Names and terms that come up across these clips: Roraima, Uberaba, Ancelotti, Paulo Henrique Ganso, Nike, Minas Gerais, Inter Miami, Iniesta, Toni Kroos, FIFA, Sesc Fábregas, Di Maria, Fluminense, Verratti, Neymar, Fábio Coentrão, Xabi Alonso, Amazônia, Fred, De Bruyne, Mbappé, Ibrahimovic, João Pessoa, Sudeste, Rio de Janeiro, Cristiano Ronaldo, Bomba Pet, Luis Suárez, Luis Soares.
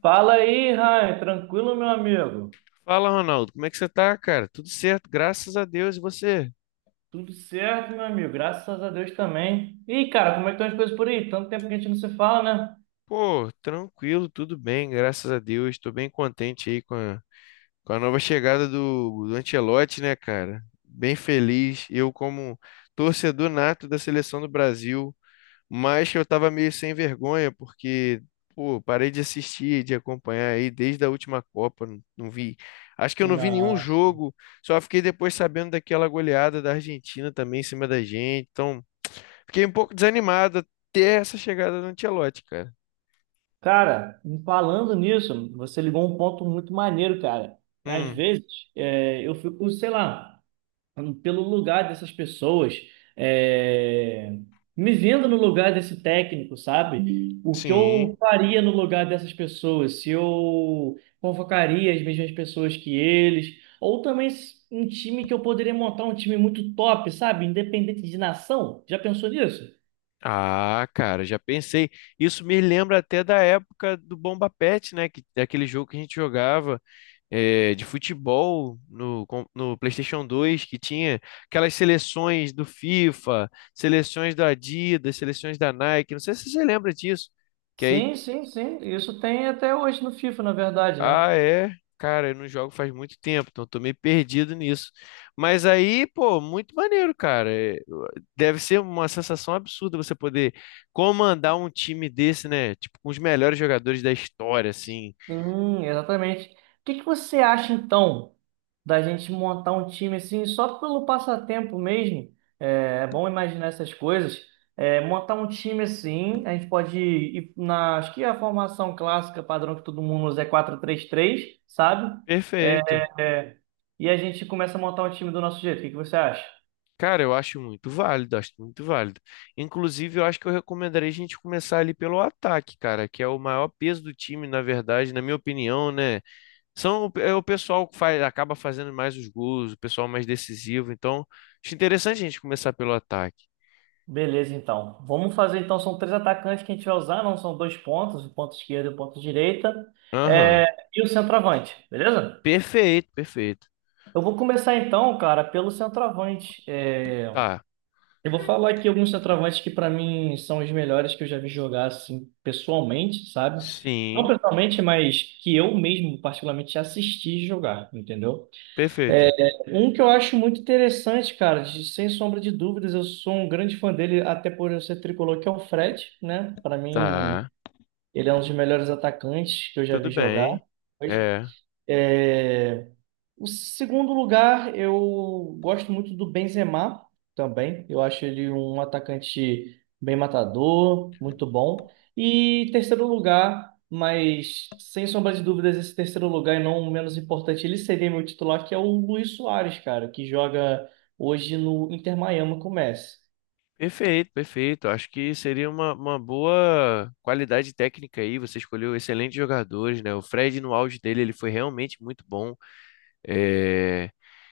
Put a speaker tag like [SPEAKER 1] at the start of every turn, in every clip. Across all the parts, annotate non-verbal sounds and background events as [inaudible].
[SPEAKER 1] Fala aí, Ryan. Tranquilo, meu amigo?
[SPEAKER 2] Fala, Ronaldo, como é que você tá, cara? Tudo certo, graças a Deus. E você?
[SPEAKER 1] Tudo certo, meu amigo. Graças a Deus também. E, cara, como é que estão as coisas por aí? Tanto tempo que a gente não se fala, né?
[SPEAKER 2] Pô, tranquilo, tudo bem, graças a Deus. Tô bem contente aí com a nova chegada do Ancelotti, né, cara? Bem feliz. Eu, como torcedor nato da seleção do Brasil, mas eu tava meio sem vergonha, porque, pô, parei de assistir, de acompanhar aí desde a última Copa. Não vi. Acho que eu não vi nenhum
[SPEAKER 1] Nossa.
[SPEAKER 2] jogo, só fiquei depois sabendo daquela goleada da Argentina também em cima da gente. Então. Fiquei um pouco desanimado até essa chegada do Ancelotti, cara.
[SPEAKER 1] Cara, falando nisso, você ligou um ponto muito maneiro, cara. Às
[SPEAKER 2] Hum,
[SPEAKER 1] vezes, eu fico, sei lá, pelo lugar dessas pessoas, é, me vendo no lugar desse técnico, sabe? O que
[SPEAKER 2] sim.
[SPEAKER 1] eu faria no lugar dessas pessoas, se eu convocaria as mesmas pessoas que eles, ou também um time que eu poderia montar um time muito top, sabe? Independente de nação. Já pensou nisso?
[SPEAKER 2] Ah, cara, já pensei. Isso me lembra até da época do Bomba Pet, né? Que, daquele jogo que a gente jogava de futebol no, no PlayStation 2, que tinha aquelas seleções do FIFA, seleções da Adidas, seleções da Nike. Não sei se você lembra disso. Que aí
[SPEAKER 1] Sim, sim, sim. Isso tem até hoje no FIFA, na verdade, né?
[SPEAKER 2] ah, é? Cara, eu não jogo faz muito tempo, então eu tô meio perdido nisso. Mas aí, pô, muito maneiro, cara. Deve ser uma sensação absurda você poder comandar um time desse, né? Tipo, com os melhores jogadores da história, assim.
[SPEAKER 1] Sim, exatamente. O que que você acha então da gente montar um time assim só pelo passatempo mesmo? É, é bom imaginar essas coisas. É, montar um time assim, a gente pode ir na, acho que é a formação clássica padrão que todo mundo usa é quatro três três, sabe?
[SPEAKER 2] Perfeito.
[SPEAKER 1] É, e a gente começa a montar um time do nosso jeito. O que que você acha?
[SPEAKER 2] Cara, eu acho muito válido, acho muito válido. Inclusive, eu acho que eu recomendaria a gente começar ali pelo ataque, cara, que é o maior peso do time, na verdade, na minha opinião, né? São, é o pessoal que faz, acaba fazendo mais os gols, o pessoal mais decisivo. Então, acho interessante a gente começar pelo ataque.
[SPEAKER 1] Beleza, então. Vamos fazer, então, são três atacantes que a gente vai usar, não são dois pontos, o ponto esquerdo e o ponto direita,
[SPEAKER 2] Aham.
[SPEAKER 1] é, e o centroavante, beleza?
[SPEAKER 2] Perfeito, perfeito.
[SPEAKER 1] Eu vou começar então, cara, pelo centroavante.
[SPEAKER 2] Tá.
[SPEAKER 1] Eu vou falar aqui alguns centroavantes que pra mim são os melhores que eu já vi jogar assim pessoalmente, sabe? Não
[SPEAKER 2] Sim,
[SPEAKER 1] pessoalmente, mas que eu mesmo particularmente assisti jogar, entendeu? É,
[SPEAKER 2] perfeito.
[SPEAKER 1] Um que eu acho muito interessante, cara, sem sombra de dúvidas, eu sou um grande fã dele, até por eu ser tricolor, que é o Fred, né? Pra mim,
[SPEAKER 2] Tá.
[SPEAKER 1] ele é um dos melhores atacantes que eu já
[SPEAKER 2] Tudo
[SPEAKER 1] vi jogar.
[SPEAKER 2] bem. É.
[SPEAKER 1] É, O segundo lugar, eu gosto muito do Benzema também. Eu acho ele um atacante bem matador, muito bom. E terceiro lugar, mas sem sombra de dúvidas, esse terceiro lugar, e não o menos importante, ele seria meu titular, que é o Luis Soares, cara, que joga hoje no Inter Miami com o Messi.
[SPEAKER 2] Perfeito, perfeito. Acho que seria uma boa qualidade técnica aí. Você escolheu excelentes jogadores, né? O Fred, no auge dele, ele foi realmente muito bom. É,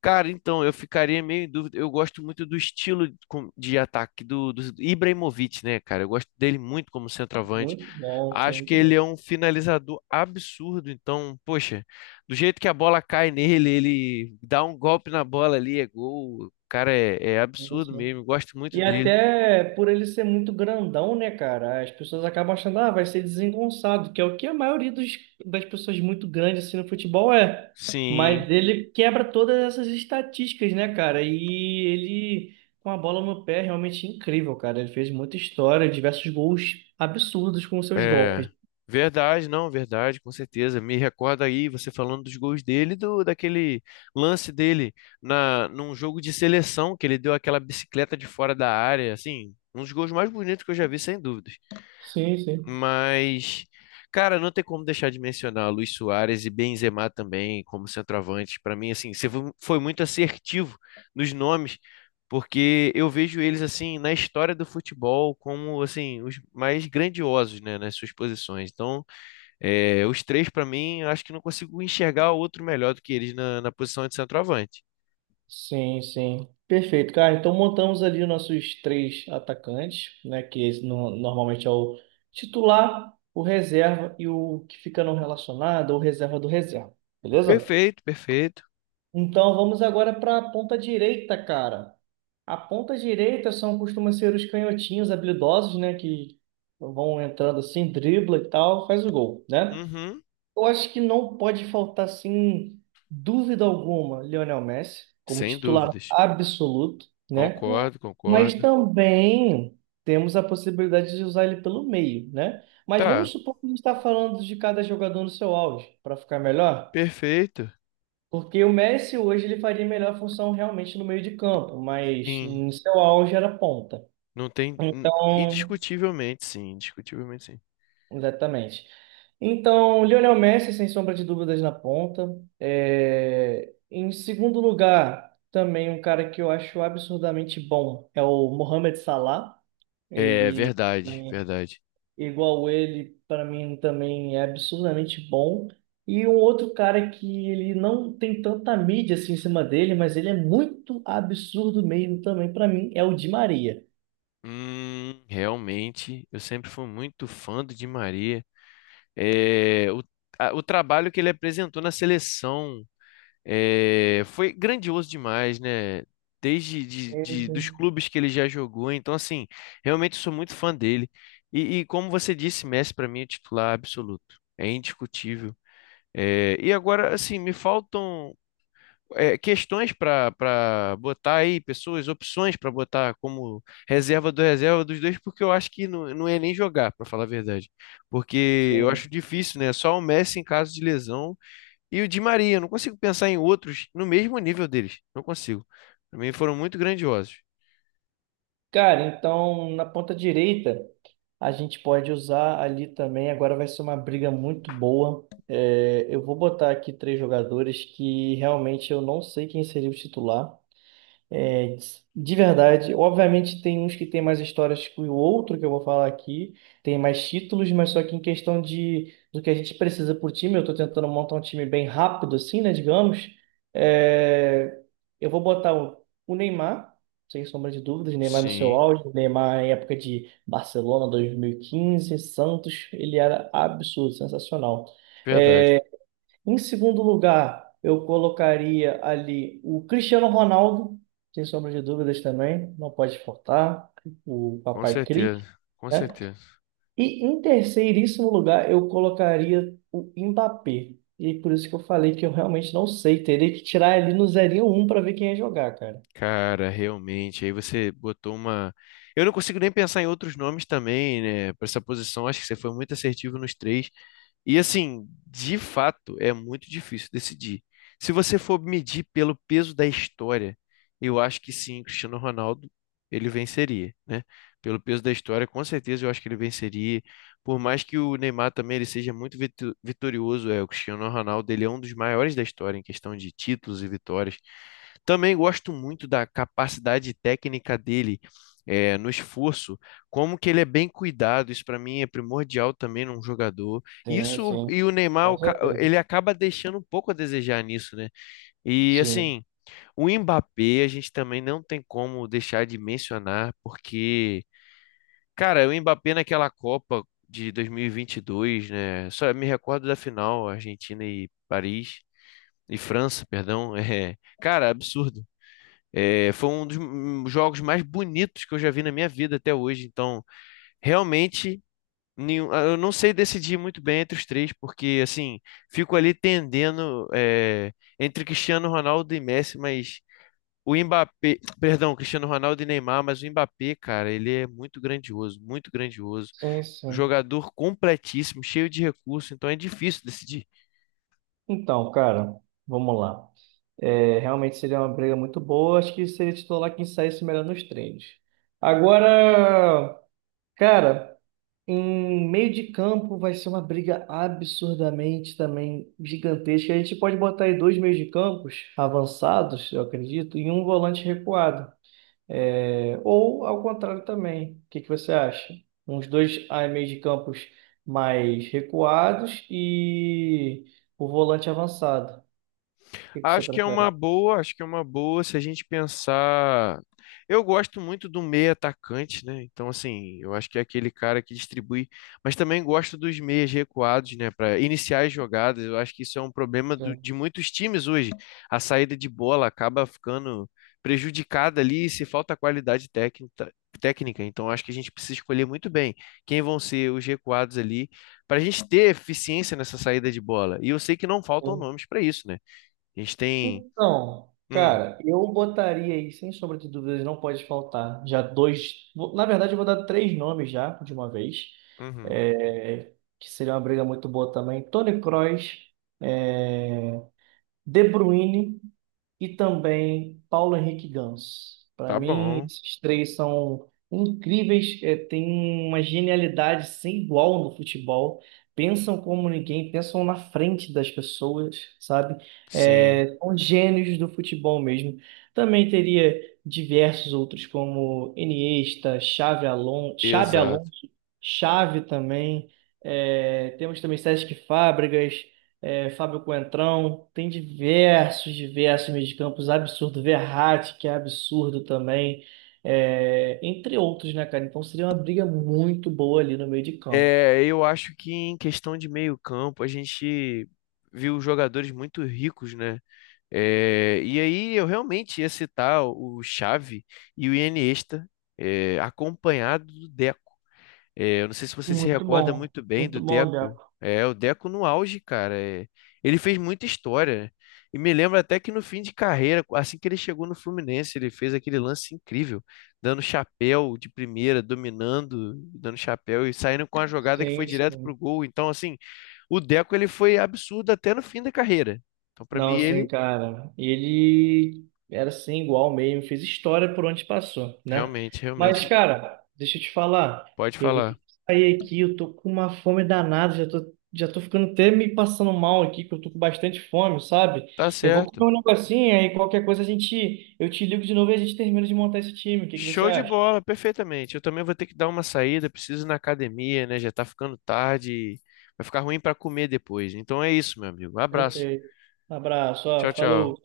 [SPEAKER 2] cara, então, eu ficaria meio em dúvida. Eu gosto muito do estilo de ataque do Ibrahimovic, né, cara? Eu gosto dele muito como centroavante.
[SPEAKER 1] Muito bom, sim,
[SPEAKER 2] Acho que
[SPEAKER 1] muito
[SPEAKER 2] ele é um finalizador absurdo. Então, poxa, do jeito que a bola cai nele, ele dá um golpe na bola ali, é gol. O cara é, é absurdo
[SPEAKER 1] bom.
[SPEAKER 2] mesmo. Eu Gosto muito
[SPEAKER 1] E
[SPEAKER 2] dele.
[SPEAKER 1] até por ele ser muito grandão, né, cara? As pessoas acabam achando, ah, vai ser desengonçado, que é o que a maioria dos, das pessoas muito grandes assim no futebol é.
[SPEAKER 2] Sim.
[SPEAKER 1] Mas ele quebra todas essas estatísticas, né, cara? E ele, com a bola no pé, é realmente incrível, cara. Ele fez muita história, diversos gols absurdos com seus
[SPEAKER 2] É,
[SPEAKER 1] golpes.
[SPEAKER 2] verdade, não, verdade, com certeza. Me recorda aí você falando dos gols dele, do daquele lance dele na num jogo de seleção que ele deu aquela bicicleta de fora da área, assim, um dos gols mais bonitos que eu já vi, sem dúvida.
[SPEAKER 1] Sim, sim.
[SPEAKER 2] Mas, cara, não tem como deixar de mencionar Luis Suárez e Benzema também como centroavante. Para mim, assim, você foi muito assertivo nos nomes, porque eu vejo eles assim na história do futebol como assim os mais grandiosos, né, nas suas posições. Então, é, os três para mim, eu acho que não consigo enxergar outro melhor do que eles na, na posição de centroavante.
[SPEAKER 1] Sim, sim. Perfeito, cara. Então montamos ali os nossos três atacantes, né? Que esse normalmente é o titular, o reserva e o que fica não relacionado, ou reserva do reserva. Beleza?
[SPEAKER 2] Perfeito, perfeito.
[SPEAKER 1] Então vamos agora para a ponta direita, cara. A ponta direita são costuma ser os canhotinhos habilidosos, né? Que vão entrando assim, dribla e tal, faz o gol, né?
[SPEAKER 2] Uhum,
[SPEAKER 1] Eu acho que não pode faltar, sem dúvida alguma, Lionel Messi, como
[SPEAKER 2] sem
[SPEAKER 1] titular
[SPEAKER 2] dúvidas.
[SPEAKER 1] absoluto, né?
[SPEAKER 2] Concordo,
[SPEAKER 1] Mas
[SPEAKER 2] concordo.
[SPEAKER 1] também temos a possibilidade de usar ele pelo meio, né? Mas vamos
[SPEAKER 2] Tá,
[SPEAKER 1] supor que a gente está falando de cada jogador no seu auge, para ficar melhor.
[SPEAKER 2] perfeito.
[SPEAKER 1] Porque o Messi hoje ele faria melhor função realmente no meio de campo, mas
[SPEAKER 2] Sim.
[SPEAKER 1] no seu auge era ponta.
[SPEAKER 2] Não tem.
[SPEAKER 1] Então,
[SPEAKER 2] Indiscutivelmente, sim. Indiscutivelmente, sim.
[SPEAKER 1] exatamente. Então, Lionel Messi, sem sombra de dúvidas, na ponta. Em segundo lugar, também um cara que eu acho absurdamente bom é o Mohamed Salah.
[SPEAKER 2] É
[SPEAKER 1] Ele, pra
[SPEAKER 2] verdade,
[SPEAKER 1] mim,
[SPEAKER 2] verdade.
[SPEAKER 1] igual ele, para mim também é absurdamente bom. E um outro cara que ele não tem tanta mídia assim em cima dele, mas ele é muito absurdo mesmo também para mim, é o Di Maria.
[SPEAKER 2] Realmente, eu sempre fui muito fã do Di Maria. É, o, o trabalho que ele apresentou na seleção é, foi grandioso demais, né? Desde de,
[SPEAKER 1] Sim,
[SPEAKER 2] de- dos
[SPEAKER 1] sim.
[SPEAKER 2] clubes que ele já jogou. Então, assim, realmente sou muito fã dele. E como você disse, Messi para mim é titular absoluto. É indiscutível. É, e agora, assim, me faltam. É, questões para botar aí, pessoas, opções para botar como reserva do reserva dos dois, porque eu acho que não é nem jogar, para falar a verdade. Porque eu acho
[SPEAKER 1] Sim.
[SPEAKER 2] difícil, né? Só o Messi em caso de lesão e o Di Maria. Eu não consigo pensar em outros no mesmo nível deles. Não consigo. Para mim foram muito grandiosos.
[SPEAKER 1] Cara, então na ponta direita, a gente pode usar ali também. Agora vai ser uma briga muito boa. É, eu vou botar aqui três jogadores que realmente eu não sei quem seria o titular. É, de verdade, obviamente tem uns que tem mais histórias que o outro que eu vou falar aqui, tem mais títulos, mas só que em questão de do que a gente precisa por time, eu tô tentando montar um time bem rápido assim, né, digamos. É, eu vou botar o Neymar, sem sombra de dúvidas, Neymar no seu
[SPEAKER 2] Sim,
[SPEAKER 1] auge, Neymar em época de Barcelona 2015, Santos, ele era absurdo, sensacional.
[SPEAKER 2] verdade.
[SPEAKER 1] É, em segundo lugar, eu colocaria ali o Cristiano Ronaldo, sem sombra de dúvidas também, não pode faltar, o
[SPEAKER 2] Com
[SPEAKER 1] Papai Cris,
[SPEAKER 2] certeza, com
[SPEAKER 1] né?
[SPEAKER 2] certeza.
[SPEAKER 1] E em terceiríssimo lugar, eu colocaria o Mbappé. E é por isso que eu falei que eu realmente não sei, teria que tirar ali no zerinho um para ver quem ia jogar, cara.
[SPEAKER 2] Cara, realmente, aí você botou uma. Eu não consigo nem pensar em outros nomes também, né? Para essa posição, acho que você foi muito assertivo nos três. E assim, de fato, é muito difícil decidir. Se você for medir pelo peso da história, eu acho que sim, Cristiano Ronaldo, ele venceria, né? Pelo peso da história, com certeza eu acho que ele venceria. Por mais que o Neymar também ele seja muito vitorioso, é, o Cristiano Ronaldo, ele é um dos maiores da história em questão de títulos e vitórias. Também gosto muito da capacidade técnica dele, no esforço, como que ele é bem cuidado. Isso para mim é primordial também num jogador.
[SPEAKER 1] Sim,
[SPEAKER 2] Isso
[SPEAKER 1] sim,
[SPEAKER 2] e o Neymar,
[SPEAKER 1] com certeza.
[SPEAKER 2] ele acaba deixando um pouco a desejar nisso, né? E
[SPEAKER 1] Sim,
[SPEAKER 2] assim, o Mbappé a gente também não tem como deixar de mencionar, porque, cara, o Mbappé naquela Copa de 2022, né? Só me recordo da final, Argentina e Paris. E França, perdão, [laughs] é, cara, absurdo. É, foi um dos jogos mais bonitos que eu já vi na minha vida até hoje. Então, realmente, ah, eu não sei decidir muito bem entre os três, porque assim, fico ali tendendo é, entre Cristiano Ronaldo e Messi, mas o Mbappé, [tsk] perdão, Cristiano Ronaldo e Neymar, mas o Mbappé, cara, ele é muito grandioso, muito grandioso.
[SPEAKER 1] sim, sim.
[SPEAKER 2] Jogador completíssimo, cheio de recurso, então é difícil decidir.
[SPEAKER 1] Então, cara, vamos lá. É, realmente seria uma briga muito boa. Acho que seria titular quem saísse melhor nos treinos. Agora, cara, em meio de campo vai ser uma briga absurdamente também gigantesca. A gente pode botar aí dois meios de campos avançados, eu acredito, e um volante recuado. É, ou ao contrário também. O que que você acha? Uns dois meios de campos mais recuados e o volante avançado. O que que você
[SPEAKER 2] Acho que é uma
[SPEAKER 1] prefere?
[SPEAKER 2] boa, acho que é uma boa se a gente pensar. Eu gosto muito do meia atacante, né? Então, assim, eu acho que é aquele cara que distribui, mas também gosto dos meias recuados, né? Para iniciar as jogadas. Eu acho que isso é um problema de muitos times hoje. A saída de bola acaba ficando prejudicada ali se falta qualidade técnica. Técnica, então acho que a gente precisa escolher muito bem quem vão ser os recuados ali para a gente ter eficiência nessa saída de bola. E eu sei que não faltam nomes para isso, né? A gente tem.
[SPEAKER 1] Então,
[SPEAKER 2] Hum,
[SPEAKER 1] cara, eu botaria aí, sem sombra de dúvidas, não pode faltar. Já dois. Na verdade, eu vou dar três nomes já, de uma vez.
[SPEAKER 2] uhum.
[SPEAKER 1] É, que seria uma briga muito boa também. Toni Kroos, é, De Bruyne e também Paulo Henrique Ganso. Para
[SPEAKER 2] Tá
[SPEAKER 1] mim,
[SPEAKER 2] bom.
[SPEAKER 1] esses três são incríveis, têm uma genialidade sem igual no futebol. Pensam como ninguém, pensam na frente das pessoas, sabe?
[SPEAKER 2] Sim,
[SPEAKER 1] É, são gênios do futebol mesmo. Também teria diversos outros, como Iniesta, Xavi Alonso, Xabi
[SPEAKER 2] exato.
[SPEAKER 1] Alonso, Xavi também. É, temos também Sesc Fábregas, Fábio Coentrão, tem diversos, diversos mediacampos absurdo Verratti, que é absurdo também, entre outros, né, cara? Então seria uma briga muito boa ali no meio de campo.
[SPEAKER 2] É, eu acho que em questão de meio campo a gente viu jogadores muito ricos, né? É, e aí eu realmente ia citar o Xavi e o Iniesta, é, acompanhado do Deco. É, eu não sei se você se recorda muito bem
[SPEAKER 1] Muito
[SPEAKER 2] do
[SPEAKER 1] bom,
[SPEAKER 2] Deco.
[SPEAKER 1] Deco.
[SPEAKER 2] É, o Deco no auge, cara. É, ele fez muita história, né? E me lembro até que no fim de carreira, assim que ele chegou no Fluminense, ele fez aquele lance incrível, dando chapéu de primeira, dominando, dando chapéu e saindo com a jogada que foi
[SPEAKER 1] Sim,
[SPEAKER 2] direto pro
[SPEAKER 1] sim.
[SPEAKER 2] gol. Então, assim, o Deco ele foi absurdo até no fim da carreira. Então, pra mim,
[SPEAKER 1] Não, sim,
[SPEAKER 2] ele
[SPEAKER 1] cara. Ele era assim, igual mesmo, fez história por onde passou, né?
[SPEAKER 2] realmente, realmente
[SPEAKER 1] Mas, cara, deixa eu te falar,
[SPEAKER 2] pode
[SPEAKER 1] eu vou ter
[SPEAKER 2] falar.
[SPEAKER 1] que sair aqui, eu tô com uma fome danada, já tô ficando até me passando mal aqui, que eu tô com bastante fome, sabe?
[SPEAKER 2] Tá
[SPEAKER 1] Eu vou
[SPEAKER 2] certo.
[SPEAKER 1] comer um negocinho, aí qualquer coisa a gente, eu te ligo de novo e a gente termina de montar esse time. O que que você
[SPEAKER 2] Show de
[SPEAKER 1] acha?
[SPEAKER 2] bola, perfeitamente. Eu também vou ter que dar uma saída, preciso ir na academia, né? Já tá ficando tarde, vai ficar ruim para comer depois. Então é isso, meu amigo. Abraço.
[SPEAKER 1] Perfeito. Um abraço, ó,
[SPEAKER 2] Tchau, tchau.
[SPEAKER 1] falou.